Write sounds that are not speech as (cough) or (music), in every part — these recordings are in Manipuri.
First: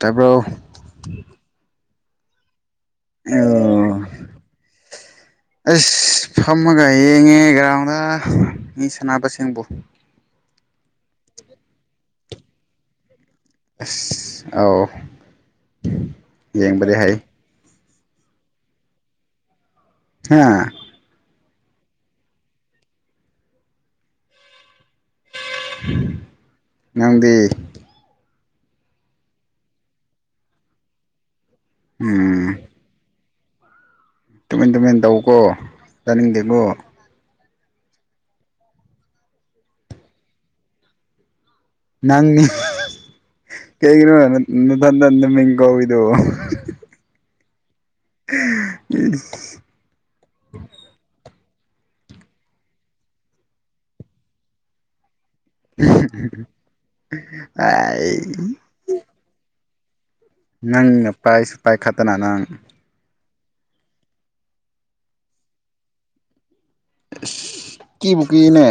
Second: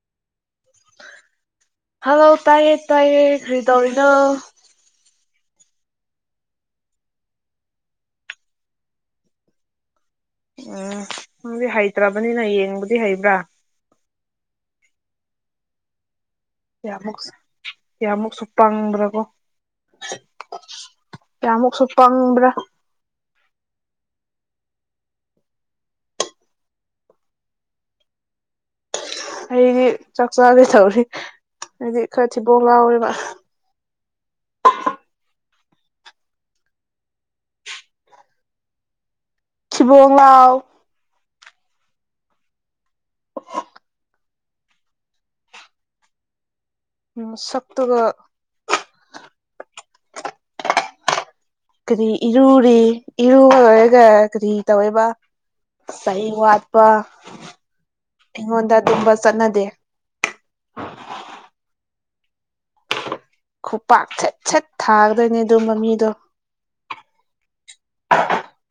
ꯇꯄ ꯍꯜꯂꯣ ꯇꯥꯏꯑꯌꯦ ꯇꯥꯏꯌꯦ ꯀꯔꯤ ꯇꯧꯔꯤꯅꯣ ꯑꯁ ꯐꯝꯃꯒ ꯌꯦꯡꯉꯦ ꯒ꯭ꯔꯥꯎꯟꯗ ꯃꯤ ꯁꯥꯟꯅꯕꯁꯤꯡꯕꯨ ꯎꯝꯪꯗꯤ ꯍꯩꯇ꯭ꯔꯕꯅꯤꯅ ꯌꯦꯡꯕꯗꯤ ꯍꯩꯕ꯭ꯔꯥ ꯑꯁ ꯑꯥꯎ ꯌꯦꯡꯕꯗꯤ ꯍꯥꯏ ꯀꯃꯨꯛ ꯁꯨ ꯄꯥꯡꯕ꯭ꯔꯒꯣ ꯍꯥ ꯀꯌꯥꯃꯨꯛꯁꯨ ꯀꯪꯕ꯭ꯔꯥ ꯇ‌ꯦꯡ ꯅꯪꯗꯤ ꯑꯩꯒꯤ ꯆꯥꯛ ꯆꯥꯒꯦ ꯇꯧꯔꯤ ꯑꯩꯗꯤ ꯈꯔ ꯎꯝ ꯊꯤꯕꯣꯛ ꯂꯥꯎꯦꯕ ꯇꯨꯃꯤꯟ ꯇꯨꯃꯤꯟ ꯇꯧꯀꯣ ꯇꯥꯅꯤꯡꯗꯦꯀꯣ ꯊꯤꯕꯣꯡꯂꯎ ꯅꯪꯅꯤ ꯍꯥ-ꯍꯥ ꯀꯩꯒꯅꫭ ꯅ ꯇꯟꯟ ꯃꯤꯡ ꯀꯧꯔꯤꯕꯨꯕꫭ ꯃꯁꯛ ꯀꯥ - ꯏꯁ ꯀꯔꯤ ꯏꯔꯨꯔꯤ ꯏꯔꯨꯔꯒ ꯀꯔꯤ ꯇꯧꯋꯦꯕ ꯆꯍꯤ ꯋꯥꯠꯄ ꯑꯥꯏ ꯑꯩꯉꯣꯟꯗ ꯑꯗꯨꯝꯕ ꯆꯠꯅꯗꯦ ꯅꯪꯅ ꯄꯥꯁꯁꯨ ꯄꯥꯏꯈꯠꯇꯅ ꯅꯪ ꯈꯨꯄꯥꯛ ꯁꯦꯠ ꯁꯦꯠ ꯊꯥꯒꯗꯣꯏꯅꯦ ꯑꯗꯨꯝ ꯃꯃꯤꯗꯣ ꯀꯤꯕꯨꯀꯤꯅꯦ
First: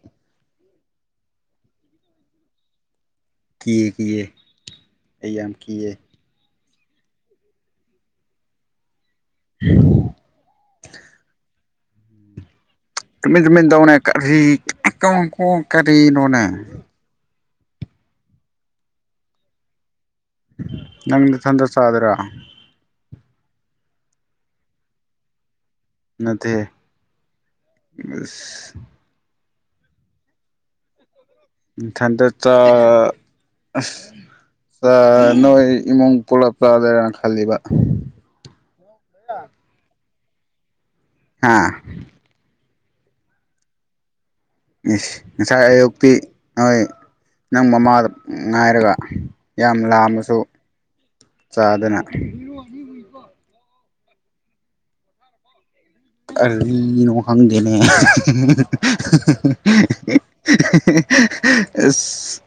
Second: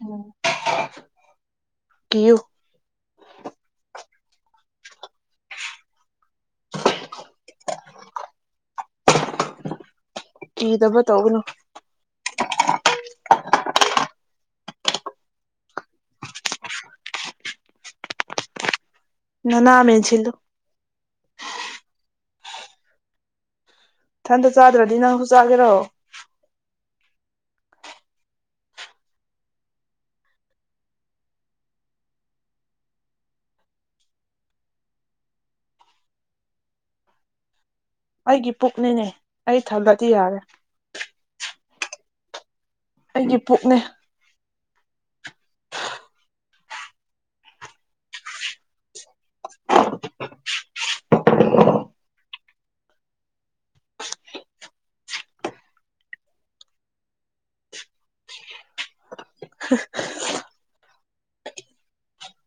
ꯎꯝ ꯀꯤꯌꯨ ꯀꯤ ꯀꯤꯌ‌ꯦ ꯑꯩ ꯌꯥꯝ ꯀꯤꯌ‌ꯦ ꯊꯥꯡ ꯀꯤꯗꯕ ꯇꯧꯒꯅꯣ ꯇꯨꯃꯤꯟ ꯇꯧꯃꯤꯟ ꯇꯧꯑꫭꯅ‌ꯦ ꯀꯔꯤ ꯀꯣꯡ ꯀꯣꯡ ꯀꯔꯤꯅꯅꯅꯦ ꯅꯅꯥ ꯃꯦꯟꯁꯟꯂꯨ ꯅꯪ ꯅꯊꯟꯗ ꯆꯥꯗꫭꯏꯔ ꯊꯟꯗ ꯆꯥꯗ꯭ꯔꯗꯤ ꯅꯪꯁꯨ ꯆꯥꯒꯦꯔꯣ ꯅꯠꯇꯦ ꯑꯁ ꯅꯊꯟꯗ ꯆꯥ ꯑꯁ ꯆꯥꯛ ꯅꯣꯏ ꯏꯃꯨꯡ ꯄꯨꯂꯞ ꯆꯥꯗꫭꯏꯔꯥꯅ ꯈꯜꯂꯤꯕ ꯑꯩꯒꯤ ꯄꯨꯛꯅꯤꯅꯦ ꯑꯩ ꯊꯜꯂꯗꯤ ꯌꯥꯔꯦ ꯑꯥꯡ ꯑꯩꯒꯤ ꯄꯨꯛꯅꯦ ꯏꯁ ꯉꯁꯥꯏ ꯑꯌꯨꯛꯇꯤ ꯅꯣꯏ ꯅꯪ ꯃꯃꯥꯗ ꯉꯥꯏꯔꯒ ꯌꯥꯝ ꯂꯥꯝꯃꯁꯨ ꯆꯥꯗꯅ ꯀꯔꯤꯅꫭ ꯈꯪꯗ‌ꯦꯅ‌ꯦ (unintelligible) ꯑꯁ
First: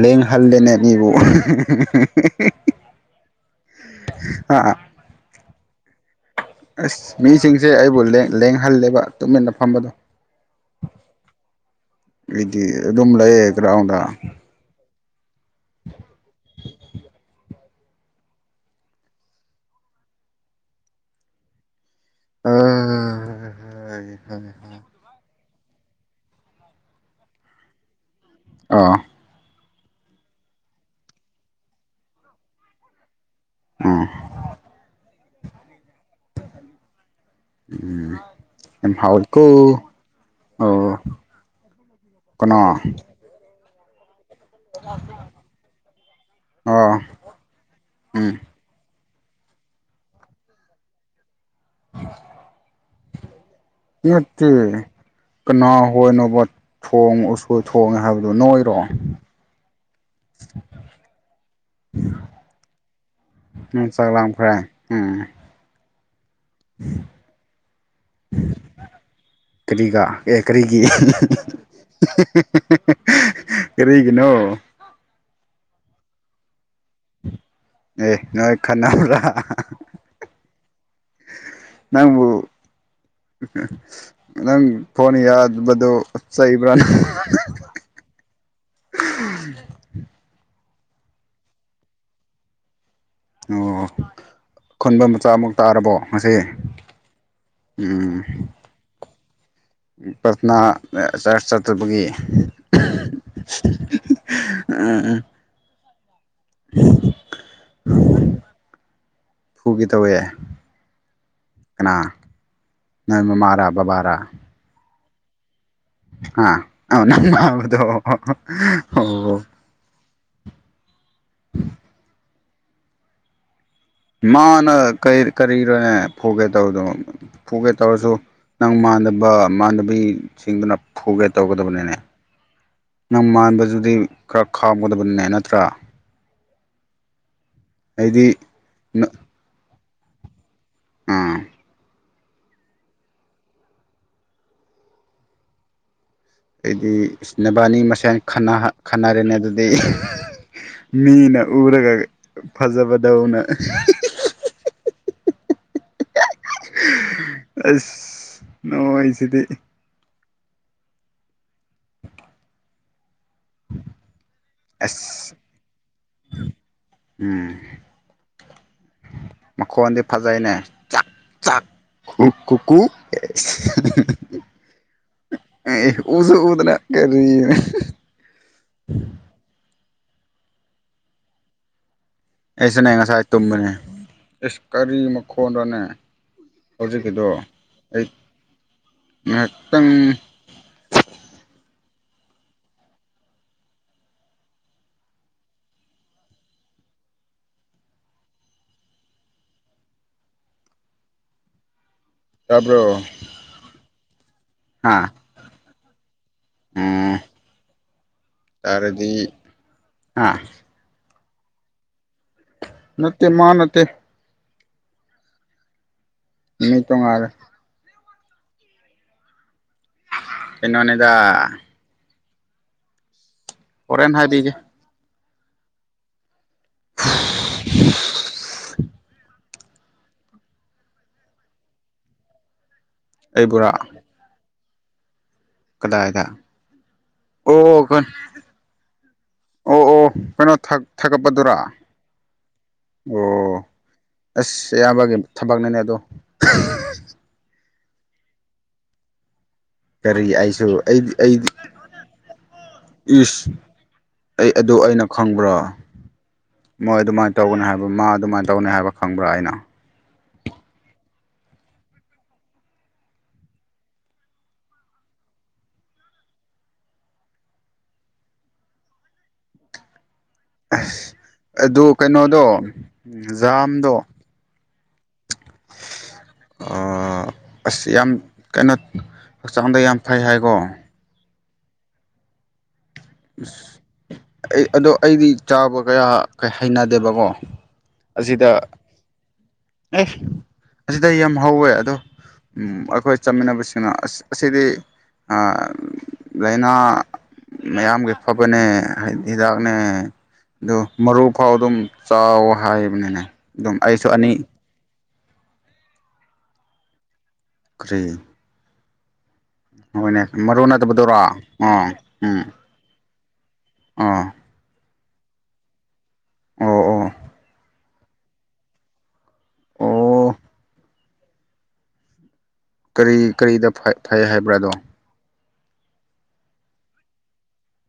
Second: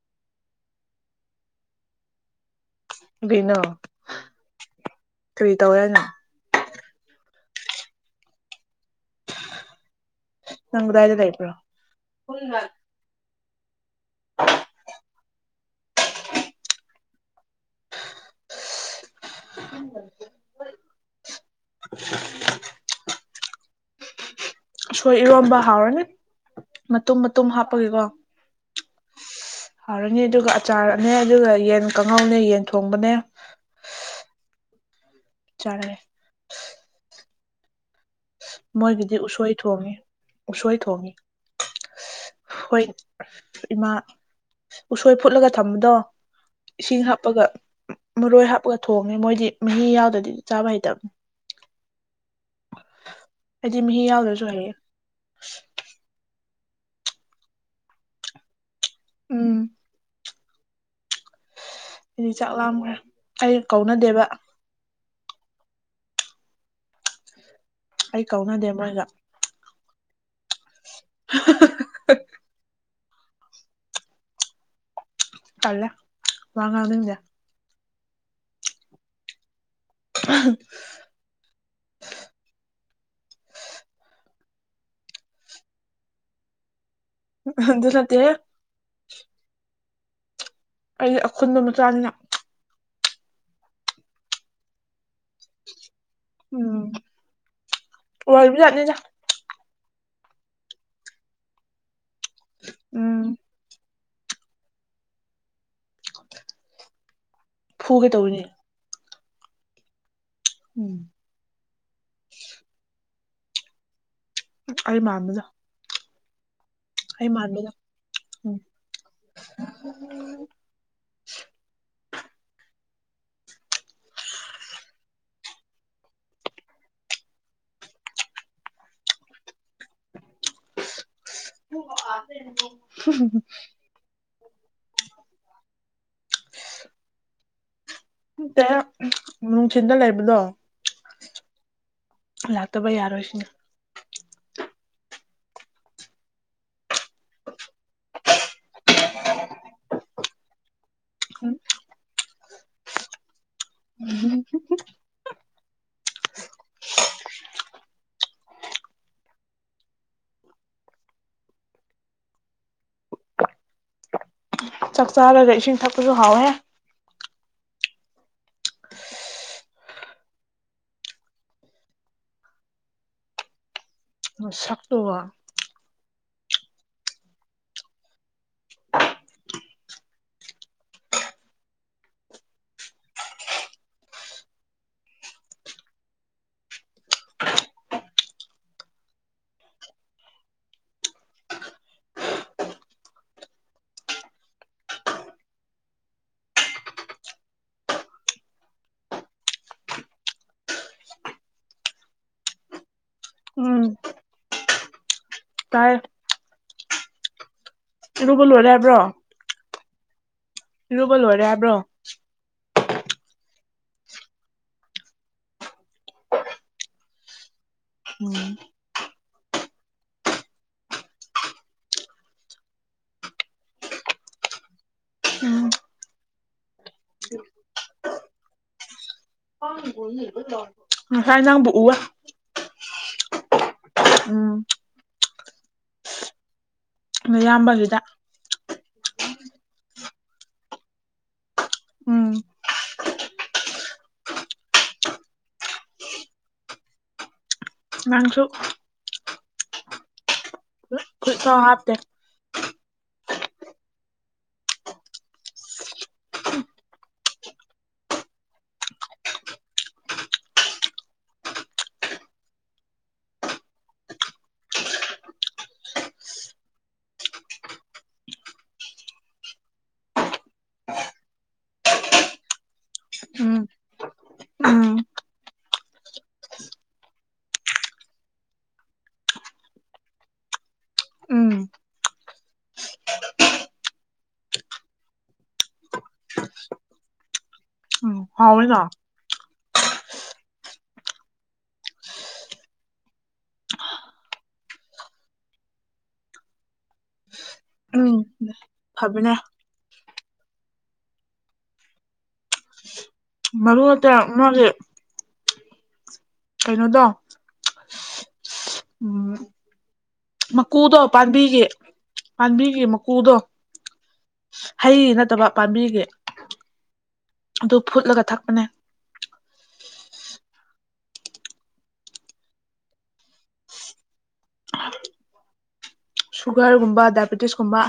ꯂꯦꯡ ꯍꯜꯂ‌ꯦꯅꯦ ꯑꯩꯕꯨ ꯀꯩꯅꯣ ꯑꯥ ꯀꯔꯤ ꯇꯧꯔꯤꯅꫭ ꯑꯁ ꯃꯤꯁꯤꯡꯁꯦ ꯑꯩꯕꯨ ꯂ‌ꯦꯡ ꯂꯦꯡꯍꯜꯂꯦꯕ ꯇꯨꯃꯤꯟꯅ ꯐꯝꯕꯗꯣ ꯅꯪ ꯀꯗꯥꯏ ꯂꯩꯕꯔ‌ꯣ ꯏꯗꯤ ꯑꯗꯨꯝ ꯂꯩꯌ‌ꯦ ꯒꯔ꯭ꯥꯎꯟꯗ (unintelligible) (inaudible) ꯎꯝ (unintelligible) ꯑ-ꯑ-ꯑ (unintelligible) ꯑꯎꯁꯣꯏ ꯏꯔꯣꯝꯕ ꯍꯥꯎꯔꯅꯤ ꯃꯇꯨꯝ ꯃꯇꯨꯝ ꯍꯥꯞꯄꯒꯤꯀꯣ ꯑꯥ ꯁꯤ-ꯍꯥꯎꯔꯅꯤ ꯑꯗꯨꯒ ꯑꯆꯥꯔꯅꯦ ꯑꯗꯨꯒ ꯌꯦꯟ ꯀꯥꯡꯉꯧꯅꯦ ꯌꯦꯟ ꯊꯣꯡꯕꯅꯦ ꯎꯝ ꯆꯥꯔ‌ꯦ ꯎꯝ ꯌꯥꯝ ꯃꯣꯏꯒꯤꯗꯤ ꯍꯥꯎꯋꯤꯀꯣ ꯎꯁꯣꯏ ꯊꯣꯡꯉꯤ ꯎꯁꯣꯏ ꯑꯣ ꯊꯣꯡꯉꯤ ꯀꯅꯥ ꯍꯣꯏ ꯏꯃꯥ ꯎꯁꯣꯏ ꯐꯨꯠꯂꯒ ꯊꯝꯕꯗꯣ ꯑꯥ ꯏꯁꯤꯡ ꯍꯥꯞꯄꯒ ꯎꯝ ꯃꯔꯣꯏ ꯍꯥꯞꯄꯒ ꯊꯣꯡ ꯃꯣꯏꯗꯤ ꯃꯍꯤ ꯌꯥꯎꯗ꯭ꯔꯗꯤ ꯆꯥꯕ ꯍꯩꯇꯝ ꯍ (inaudible) ꯑꯩꯗꯤ ꯃꯍꯤ ꯌꯥꯎꯗ꯭ꯔꯁꯨ ꯅꯠꯇ‌ꯦ ꯍꯩꯌꯦ ꯀꯅꯥ ꯍꯣꯏꯅ‌ꯣꯕ ꯊꯣꯡ ꯎꯁ‌ꯣꯏ ꯊꯣꯡꯉꯦ ꯍꯥꯏꯕꯗꯨꯣ ꯅꯣꯏꯔ‌ꯣ ꯎꯝ (inaudible) ꯁꯤꯗꯤ ꯆꯥꯛ ꯂꯥꯝꯈ꯭ꯔꯦ ꯑꯩ ꯅꯪ ꯆꯥꯛ ꯀꯧꯅꯗꯦꯕ ꯂꯥꯝꯈ꯭ꯔꯦ ꯎꯝ ꯎꯝ ꯑꯩ ꯀꯧꯅꯗꯦ ꯃꯣꯏꯒ ꯀꯔꯤꯒ ꯀꯔꯤꯒꯤ ꯀꯔꯤꯒꯤꯅꯣ ꯇꯂꯦ ꯋꯥ ꯉꯥꯡꯅꯤꯡꯗ‌ꯦ ꯑꯦ ꯅꯣꯏ ꯈꯟꯅꯕ꯭ꯔꯥ ꯅꯪꯕꯨ ꯅꯪ ꯐꯣꯟ ꯌꯥꯗꯕꯗꯨ ꯆꯩꯕ꯭ꯔꯥꯅ ꯍ ꯑꯗꯨ ꯅꯠꯇꯦꯍ‌ꯦ ꯑꯩ ꯑꯈꯨꯟꯕ ꯃꯆꯥꯅꯤꯅ ꯑꯣ ꯈꯨꯟꯕ ꯃꯆꯥ ꯃꯨꯛ ꯇꯥꯔꯕꯣ ꯃꯁꯦ ꯎꯝ ꯎꯝ ꯑꯣꯏꯕꯖꯥꯠꯅꯤꯗ ꯄ꯭ꯔꯊꯅꯥ ꯆꯔꯁ ꯆꯠꯇꯕꯒꯤ ꯎꯝ ꯎꯝ ꯎꯝ (inaudible) ꯐꯨꯒꯦ ꯇꯧꯔꯤꯅꯦ ꯐꯨꯒ‌ꯦ ꯇꯧꯋꯦ ꯎꯝ ꯀꯅꯥ ꯅꯪ ꯃꯃꯥꯔꯥ ꯕꯕꯥꯥꯔꯥ ꯑꯩ ꯃꯥꯥꯟꯕꯖ ꯑ ꯑꯣ ꯅꯡ ꯃꯟꯕꯗꯤ ꯑꯣ (unintelligible) ꯃꯥꯅ ꯀꯔꯤꯔꯣꯅꯦ ꯐꯨꯒꯦ ꯇꯧꯕꯗꯣ ꯐꯨꯒꯦ ꯇꯧꯔꯁꯨ ꯅꯪ ꯃꯥꯟꯅꯕ ꯃꯥꯟꯅꯕꯤꯁꯤꯡꯗꯨꯅ ꯐꯨꯒꯦ ꯇꯧꯒꯗꯕꯅꯤꯅꯦ ꯅꯪ ꯃꯥꯟꯕꯗꯨꯗꯤ ꯈꯔ ꯈꯥꯎꯒꯗꯕꯅꯤꯅꯦ ꯅꯠꯇ꯭ꯔꯥ ꯑꯩꯗꯤ ꯅꯨꯡꯊꯤꯟꯗ ꯂꯩꯕꯗꯣ ꯑꯥ ꯂꯥꯛꯇꯕ ꯌꯥꯔꯣꯏꯁꯤꯅꯦ ꯑꯩꯗꯤ ꯅꯕꯥꯅꯤ ꯃꯁꯦꯟ ꯈꯟꯅꯔꯦꯅꯦ ꯑꯗꯨꯗꯤ ꯃꯤꯅ ꯎꯝ ꯎꯔꯒ ꯐꯖꯕꯗꯧꯅ ꯎ (unintelligible) ꯑꯁ ꯅꯅꯨꯡ ꯑꯩꯁꯤꯗꯤ (inaudible) ꯆꯥꯛ ꯆꯥꯔꯒ ꯏꯁꯤꯡ ꯊꯛꯄꯁꯨ ꯍꯥꯎꯋꯦ ꯎꯝ ꯃꯈꯣꯟꯗꯤ ꯐꯖꯩꯅꯦ ꯆꯥꯛ ꯆꯥꯛ ꯀ ꯀꯨ ꯀꯨ ꯁꯞ ꯇ ꯋꯥ ꯎꯁꯨ ꯎꯗꯅ ꯀꯔꯤꯔꯤꯅꯦ ꯑꯩꯅꯦ ꯉꯁꯥꯏ ꯇꯨꯝꯕꯅꯦ ꯏꯁ ꯀꯔꯤ ꯃꯈꯣꯟꯅꯅꯦ ꯍꯧꯖꯤꯛꯀꯤꯗ ꯑꯩ ꯉꯛꯇꯪ ꯇꯕꯔꯣ ꯎꯝ ꯍꯥꯥ ꯇꯥꯏꯌꯦ ꯑꯝ ꯔꯨꯕ ꯂꯨꯍꯔꯦ ꯍꯥꯏꯕ꯭ꯔꯣ ꯑꯥ ꯨꯕ ꯂꯣꯏꯔꯦ ꯍꯥꯏꯕ꯭ꯔꯣ ꯅꯠꯇꯦ ꯃꯥ ꯅꯠꯇꯦ ꯅꯇꯣꯥ (unintelligible) ꯎꯝ ꯀꯩꯅꯣꯅꯤꯗ ꯍꯣꯔꯦꯟꯅ ꯍꯥꯏꯕꯦꯒ ꯎꯝ (unintelligible) ꯍꯥꯏꯥꯏ ꯅꯥꯡꯕꯣꯛꯎ ꯋꯥ ꯑꯩ ꯕꯨꯣꯔꯥ ꯎꯝ ꯀꯗꯥꯥꯏꯗ ꯑꯗ ꯅꯌꯥꯝꯕꯒꯤꯗ ꯑꯣ ꯑꯣ ꯀꯩꯅꯣ ꯊꯥꯒꯠꯄꯗꯨꯔꯥ ꯎꯝ ꯑꯣ ꯑꯁ ꯑꯌꯥꯝꯕꯒꯤ ꯊꯕꯛꯅꯅꯦ ꯑꯗꯣ ꯃꯥꯡꯁꯨ ꯀꯔꯤ ꯑꯩꯁꯨ ꯑꯩꯗꯤ ꯑꯩꯗꯤ ꯐꯨꯔꯤꯠꯐꯥꯎ ꯍꯥꯞꯇꯦ ꯏꯁꯁ ꯑꯩ ꯑꯗꯨ ꯑꯩꯅ ꯈꯪꯕ꯭ꯔꯣ ꯃꯣꯏ ꯑꯗꯨꯃꯥꯏꯅ ꯇꯧꯒꯅꯤ ꯍꯥꯏꯕ ꯃꯥ ꯑꯗꯨꯃꯥꯏꯅ ꯇꯧꯅꯤ ꯍꯥꯏꯕ ꯈꯪꯕ꯭ꯔꯥ ꯑꯩꯅ ꯑꯁ ꯑꯗꯨ ꯀꯩꯅꯣꯗꯣ ꯎꯝ ꯖꯥꯝꯗꯣ ꯎꯝ (unintelligible) ꯑꯁ ꯌꯥꯝ ꯀꯩꯅꯣ ꯍꯛꯆꯥꯡꯗ ꯌꯥꯝ ꯐꯩ ꯍꯥꯏꯀꯣ ꯎꯝ ꯑꯁ ꯑꯩ ꯑꯗꯣ ꯑꯩꯗꯤ ꯆꯥꯕ ꯀꯌꯥ ꯍꯩꯅꯗꯦꯕꯀꯣ ꯎꯝ ꯑꯁꯤꯗ ꯍꯥꯎꯋꯤꯅ ꯑꯦ ꯑꯁꯤꯗ ꯌꯥꯝ ꯍꯧꯋꯦ ꯑꯗꯣ ꯑꯩꯈꯣꯏ ꯆꯠꯃꯤꯟꯅꯕꯁꯤꯡꯅ ꯑꯁꯤꯗꯤ ꯂꯥꯏꯅꯥ ꯃꯌꯥꯝꯒꯤ ꯎꯝ ꯐꯕꯅꯦꯗꯤ ꯐꯕꯅꯦ ꯍꯤꯗꯥꯛꯅꯦ ꯑꯗꯨ ꯃꯔꯨ ꯐꯥꯎ ꯑꯗꯨꯝ ꯆꯥꯎ ꯍꯥꯏꯕꯅꯤꯅꯦ ꯑꯗꯨꯝ ꯃꯔꯨ ꯑꯩꯁꯨ ꯑꯇ ꯑꯅꯤ ꯃꯥꯒꯤ ꯀꯩꯅꯣꯗꯣ ꯇꯔꯤ ꯎꯝ ꯃꯀꯨꯗꯣ ꯅꯠꯇꯕꯗꯨꯔꯣ ꯑꯣ ꯄꯥꯝꯕꯤꯒꯦ ꯄꯥꯕꯤꯒ ꯃꯀꯨꯗꯣ ꯑꯥ ꯍꯩ ꯅꯠꯇꯕ ꯄꯥꯝꯕꯤꯒꯤ ꯑꯣ ꯑꯣ ꯑꯗꯨ ꯐꯨꯠꯂꯒ ꯊꯛꯄꯅꯦ ꯑꯣ ꯀꯔꯤ ꯀꯔꯤꯗ ꯐꯩ ꯍꯥꯏꯕ꯭ꯔꯥꯗꯣ ꯁꯨꯒꯔꯒꯨꯝꯕ ꯗꯥꯏꯕꯦꯇꯤꯁꯀꯨꯝꯕ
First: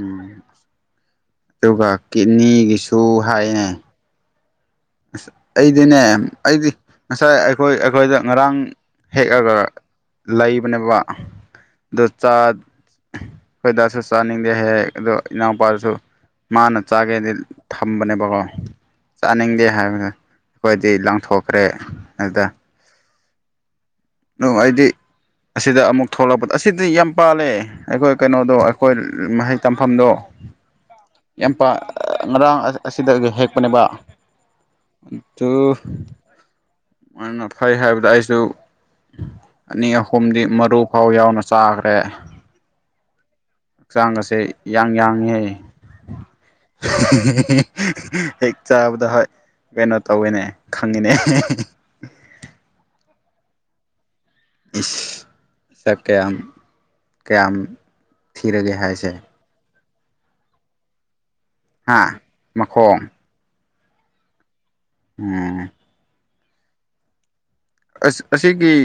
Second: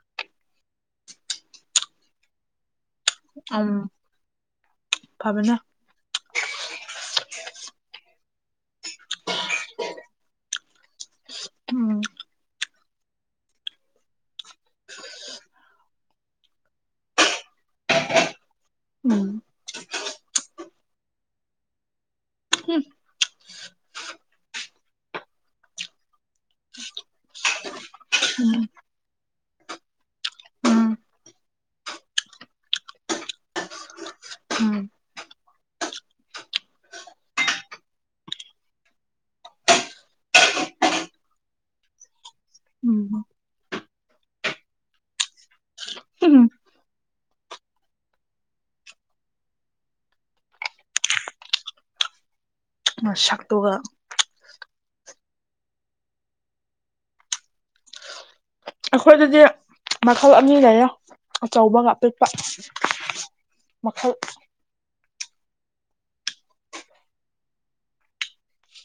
ꯎꯝ ꯑꯗꯨꯒ ꯀꯤꯠꯅꯤꯒꯤꯁꯨ ꯍꯥꯏꯌꯦ ꯎꯝ ꯑꯁ ꯐꯕꯅꯦ ꯑꯩꯗꯤꯅꯦ ꯑꯩꯗꯤ ꯉꯁꯥꯏ ꯑꯩꯈꯣꯏ ꯑꯩꯈꯣꯏꯗ ꯉꯔꯥꯡ ꯍꯦꯛꯑꯒ ꯂꯩꯕꯅꯦꯕ ꯎꯝ ꯑꯗꯨ ꯍꯣꯏꯗꯁꯨ ꯆꯥꯅꯤꯡꯗꯦ ꯍꯦꯛ ꯑꯗꯣ ꯏꯅꯥꯎꯄꯥꯗꯨꯁꯨ ꯃꯥꯅ ꯆꯥꯒꯦꯗꯤ ꯊꯝꯕꯅꯦꯕꯀꯣ ꯎꯝ ꯆꯥꯅꯤꯡꯗꯦ ꯍꯥꯏꯕꯗ ꯑꯩꯈꯣꯏꯗꯤ ꯂꯪꯊꯣꯛꯈ꯭ꯔꯦ ꯑꯗꯨꯗ ꯅꯨꯡꯉꯥꯏꯗꯤ ꯑꯁꯤꯗ ꯑꯃꯨꯛ ꯊꯣꯛꯂꯛꯄꯗ ꯑꯁꯤꯗꯤ ꯌꯥꯝ ꯄꯥꯜꯂꯦ ꯑꯩꯈꯣꯏ ꯀꯩꯅꯣꯗꯣ ꯎꯝ ꯑꯩꯈꯣꯏ ꯃꯍꯩ ꯇꯝꯐꯝꯗꯣ ꯎꯝ ꯌꯥꯝ ꯉꯔꯥꯡ ꯑꯁꯤꯗ ꯍꯦꯛꯄꯅꯦꯅꯕ ꯎꯝ ꯑꯗꯨ ꯃꯥꯅ ꯐꯩ ꯍꯥꯏꯕꯗ ꯑꯩꯁꯨ ꯑꯅꯤ ꯑꯍꯨꯝꯗꯤ ꯃꯔꯨ ꯐꯥꯎ ꯌꯥꯎꯅ ꯆꯥꯈ꯭ꯔꯦ ꯎꯝ ꯍꯛꯆꯥꯡ ꯑꯁꯦ ꯌꯥꯡ ꯌꯥꯡꯉꯦ ꯎꯝ ꯍꯦꯛ ꯆꯥꯕꯗ ꯍꯣꯏ ꯀꯩꯅꯣ ꯇꯧꯋꯤꯅꯦ ꯈꯪꯉꯤꯅꯦ ꯑ ꯁꯛꯇ ꯇꯣꯒ ꯁ ꯀꯦꯝꯝ ꯀꯌꯥꯝꯝ ꯊꯤꯔꯒꯦ ꯍꯥꯏꯁꯦ ꯑꯩꯈꯣꯏꯗꯗꯤ ꯃꯈꯜ ꯑꯅꯤ ꯂꯩꯌꯦ ꯑꯆꯧꯕꯒ ꯍꯥ ꯑꯄꯤꯛꯄ ꯃꯈꯣꯡ ꯃꯈꯜ ꯎꯝ ꯑꯁ ꯑꯁꯤꯒꯤ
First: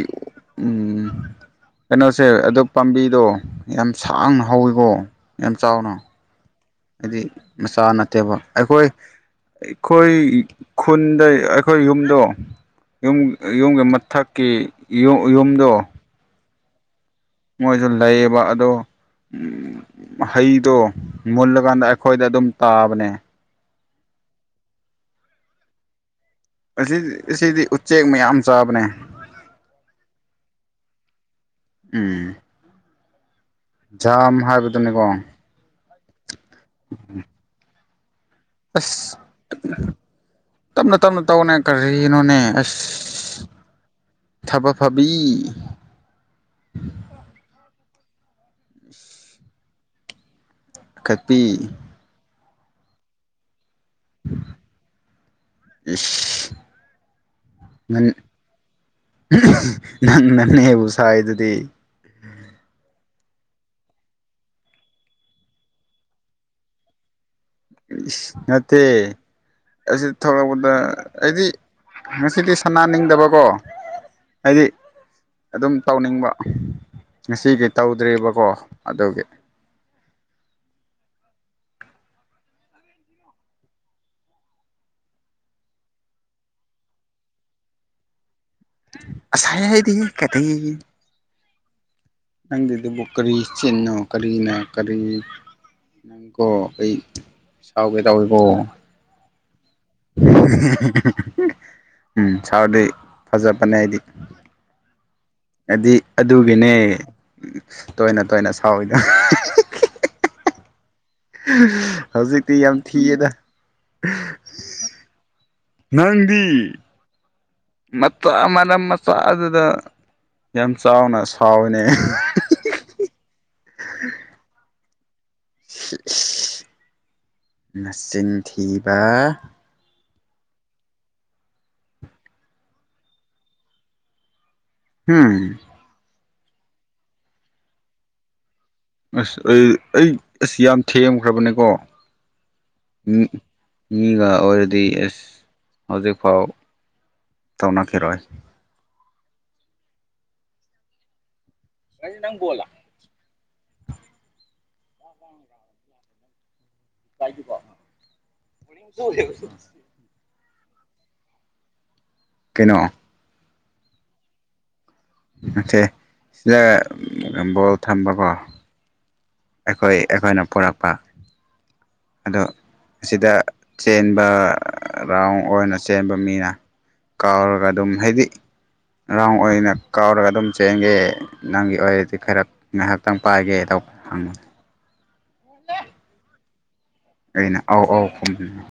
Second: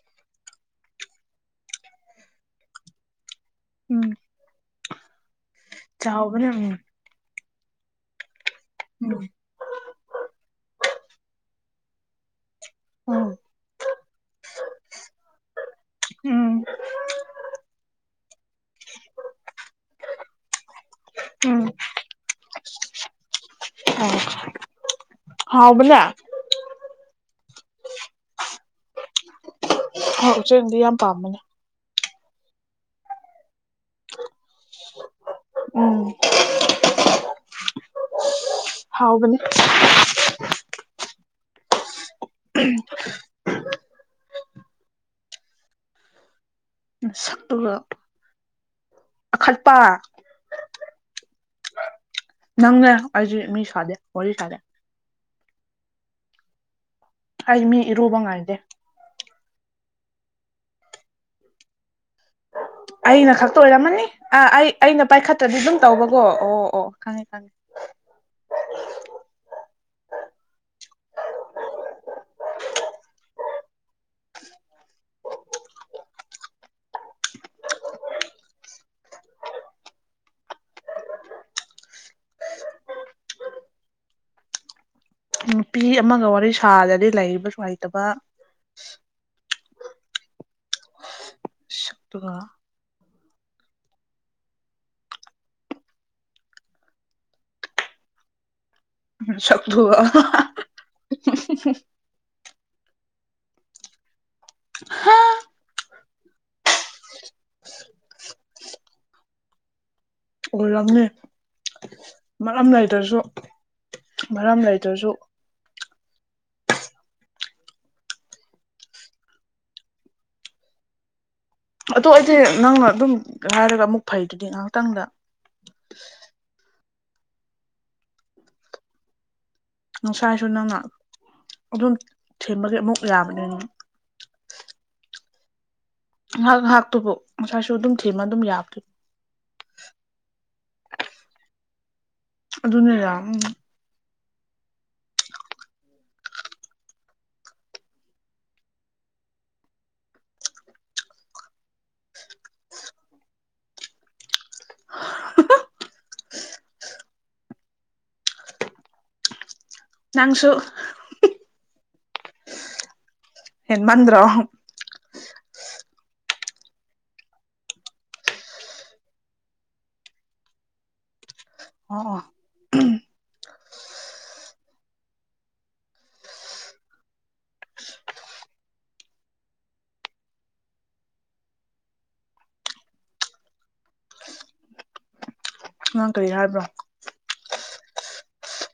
ꯀꯩꯅꯣꯁꯦ ꯑ ꯄꯥꯝꯕꯤꯗꯣ ꯌꯥꯝ ꯁꯥꯡꯅ ꯍꯧꯥꯎꯋꯤꯕꯣ ꯆꯍꯕꯅ ꯍꯥꯏꯗꯤ ꯃꯆꯥ ꯅꯠꯇꯦꯕ ꯑꯩꯈꯣꯏ ꯎꯝ ꯑꯩꯈꯣꯏ ꯈꯨꯟꯗ ꯑꯩꯈꯣꯏ ꯌꯨꯝꯗꯣ ꯌꯨꯝ ꯎꯝ ꯌꯨꯝꯒꯤ ꯃꯊꯛꯀꯤ ꯌꯨꯝꯗꯣ ꯎꯝ ꯃꯣꯏꯁꯨ ꯂꯩꯌꯦꯕ ꯑꯗꯣ ꯍꯩꯗꯣ ꯎꯝ ꯃꯨꯜꯂꯀꯥꯟꯗ ꯑꯩꯈꯣꯏꯗ ꯑꯗꯨꯝ ꯇꯥꯕꯅꯦ ꯑ ꯍꯥꯎꯕꯂ ꯑꯁꯤꯗꯤ ꯑꯁꯤꯗꯤ ꯎꯆꯦꯛ ꯃꯌꯥꯝ ꯆꯥꯕꯅꯦ ꯍ ꯆꯤꯟꯗꯤ ꯌꯥꯝ ꯄꯥꯝꯕꯅꯦ ꯎꯝ ꯖꯥꯝ ꯍꯥꯏꯕꯗꯨꯅꯤꯀꯣ ꯎꯝ ꯎ ꯍꯥꯎꯕꯅꯤ ꯇꯞꯅ ꯇꯞꯅ ꯇꯧꯅꯦ ꯀꯔꯤꯅꯣꯅꯦ ꯑꯁ ꯊꯕ ꯐꯥꯕꯤ ꯁꯛꯇꯨꯒ ꯑꯈꯠꯄ ꯀꯄꯤ ꯅꯪꯅ ꯍꯧꯖꯤ ꯃꯤ ꯁꯥꯗꯦ ꯋꯥꯔꯤ ꯁꯥꯗꯦ ꯏꯁ ꯀꯜꯃꯤ ꯅꯪ ꯔꯨꯕ ꯉꯥꯦ ꯅꯪ ꯅꯪꯅꯦꯕꯨ ꯁꯥꯏꯗꯨꯗꯤ ꯑꯩꯅ ꯈꯛꯇ ꯑꯣꯏꯔꯝꯃꯅꯤ ꯑ ꯑꯩ ꯑꯩꯅ ꯄꯥꯏꯈꯠꯇ꯭ꯔꯗꯤ ꯑꯗꯨꯝ ꯇꯧꯕꯀꯣ ꯑꯣ ꯑꯣ ꯈꯪꯉꯦ ꯈꯪꯉꯦ ꯅꯠꯇꯦ ꯑꯩ ꯊꯣꯛꯂꯛꯄꯗ ꯑꯩꯗꯤ ꯉꯁꯤꯗꯤ ꯁꯅꯥꯅꯤꯡꯗꯕꯀꯣ ꯍꯥꯏꯗꯤ ꯑꯗꯨꯝ ꯇꯧꯅꯤꯡꯕ ꯉꯁꯤꯒꯤ ꯇꯧꯗ꯭ꯔꯤꯕꯀꯣ ꯑꯗꯨꯒꯤ (inaudible) ꯅꯨꯄꯤ ꯑꯃꯒ ꯋꯥꯔꯤ ꯁꯥꯗꯗꯤ ꯂꯩꯔꯤꯕꯁꯨꯉꯥꯏꯇꯕ ꯁꯥꯏ ꯍꯥꯏꯥꯏꯗꯤ ꯀꯇ (inaudible) ꯅꯪꯒꯤꯗꯨꯕꯨ ꯀꯔꯤ ꯆꯤꯟꯅꯣ ꯀꯔꯤꯅꯣ ꯀꯔꯤ ꯅꯪꯒꯣ ꯑꯩꯩ ꯁꯥꯎꯒꯦ ꯇꯥꯎꯋꯦꯕꯣ ꯁꯛꯇꯨꯒ ꯎꯝ ꯆꯥꯎꯥꯎꯗꯤ ꯐꯖꯕꯅꯦ ꯑꯩꯗꯤ ꯍꯥ ꯍꯥꯏꯗꯤ ꯑꯗꯨꯒꯤꯅꯦ ꯇꯣꯏꯅ ꯇꯣꯏꯅ ꯁꯥꯎꯏꯗ ꯑꯣꯏ ꯂꯝꯅꯦ ꯍꯧꯖꯤꯛꯇꯤ ꯌꯥꯝ ꯊꯤꯌꯦꯗ ꯃꯔꯝ ꯂꯩꯇ꯭ꯔꯁꯨ ꯅꯗꯤ ꯑꯃꯝ ꯃꯆꯥꯥꯛ ꯑꯗꯨꯗ ꯌꯥꯝ ꯆꯥꯎꯅꯁ ꯑꯗꯣ ꯑꯩꯗꯤꯦ ꯅꯪꯅ ꯑꯗꯨꯝ ꯍꯥꯏꯔꯒ ꯑꯃꯨꯛ ꯐꯩꯗꯨꯗꯤ ꯉꯥꯏꯍꯥꯛꯇꯪꯗ ꯃꯆꯤꯟꯊꯤꯕ ꯉꯁꯥꯏꯁꯨ ꯅꯪꯅ ꯑꯗꯨꯝ ꯊꯦꯝꯕꯒꯤ ꯑꯃꯨꯛ ꯌꯥꯕꯅꯤꯅ ꯎꯝ ꯉꯍꯥꯛ ꯉꯥꯏꯍꯥꯛꯇꯨꯕꯨ ꯉꯁꯥꯏꯁꯨ ꯑꯗꯨꯝ ꯊꯤꯃ ꯑꯗꯨꯝ ꯌꯥꯕꯗꯣꯏꯕ ꯑꯁ ꯑꯩ ꯑꯩ ꯑꯁ ꯌꯥꯝ ꯊꯦꯝꯈ꯭ꯔꯕꯅꯦꯀꯣ ꯑꯗꯨꯅ ꯌꯥ ꯎꯝ ꯃꯤꯒ ꯑꯣꯏꯔꯗꯤ ꯑꯦꯁ ꯍꯧꯖꯤꯛꯐꯥꯎ ꯇꯧꯅꯈꯤꯔꯣꯏ ꯔ ꯅꯪꯕꯣꯂ ꯀꯥꯏꯀꯁꯨ ꯅꯥꯡꯁꯨ ꯀꯩꯅꯣ ꯌꯦ ꯃꯟꯔꯣ ꯅꯠꯇꯦ ꯁꯤꯗ ꯕꯣꯜ ꯊꯝꯕꯀꯣ ꯑꯩꯈꯣꯏ ꯑꯩꯈꯣꯏꯅ ꯄꯨꯔꯛꯄ ꯍ ꯑꯗꯣ ꯑꯁꯤꯗ ꯆꯦꯟꯕ ꯔꯥꯎꯟ ꯑꯣꯏꯅ ꯆꯦꯟꯕ ꯃꯤꯅ ꯀꯥꯎꯔꯒ ꯑꯗꯨꯝ ꯍꯥꯏꯗꯤ ꯔꯥꯎ ꯑꯣꯏꯅ ꯀꯥꯎꯔꯒ ꯑꯗꯨꯝ ꯆꯦꯟꯒꯦ ꯅꯪꯒꯤ ꯑꯣꯏꯔꯗꯤ ꯈꯔ ꯉꯥꯏꯍꯥꯛꯇꯪ ꯄꯥꯏꯒꯦ ꯑ ꯅꯪ ꯀꯔꯤ ꯍꯥꯏꯕ꯭ꯔꯣ ꯑꯧ ꯑꯥꯎ ꯐꯣ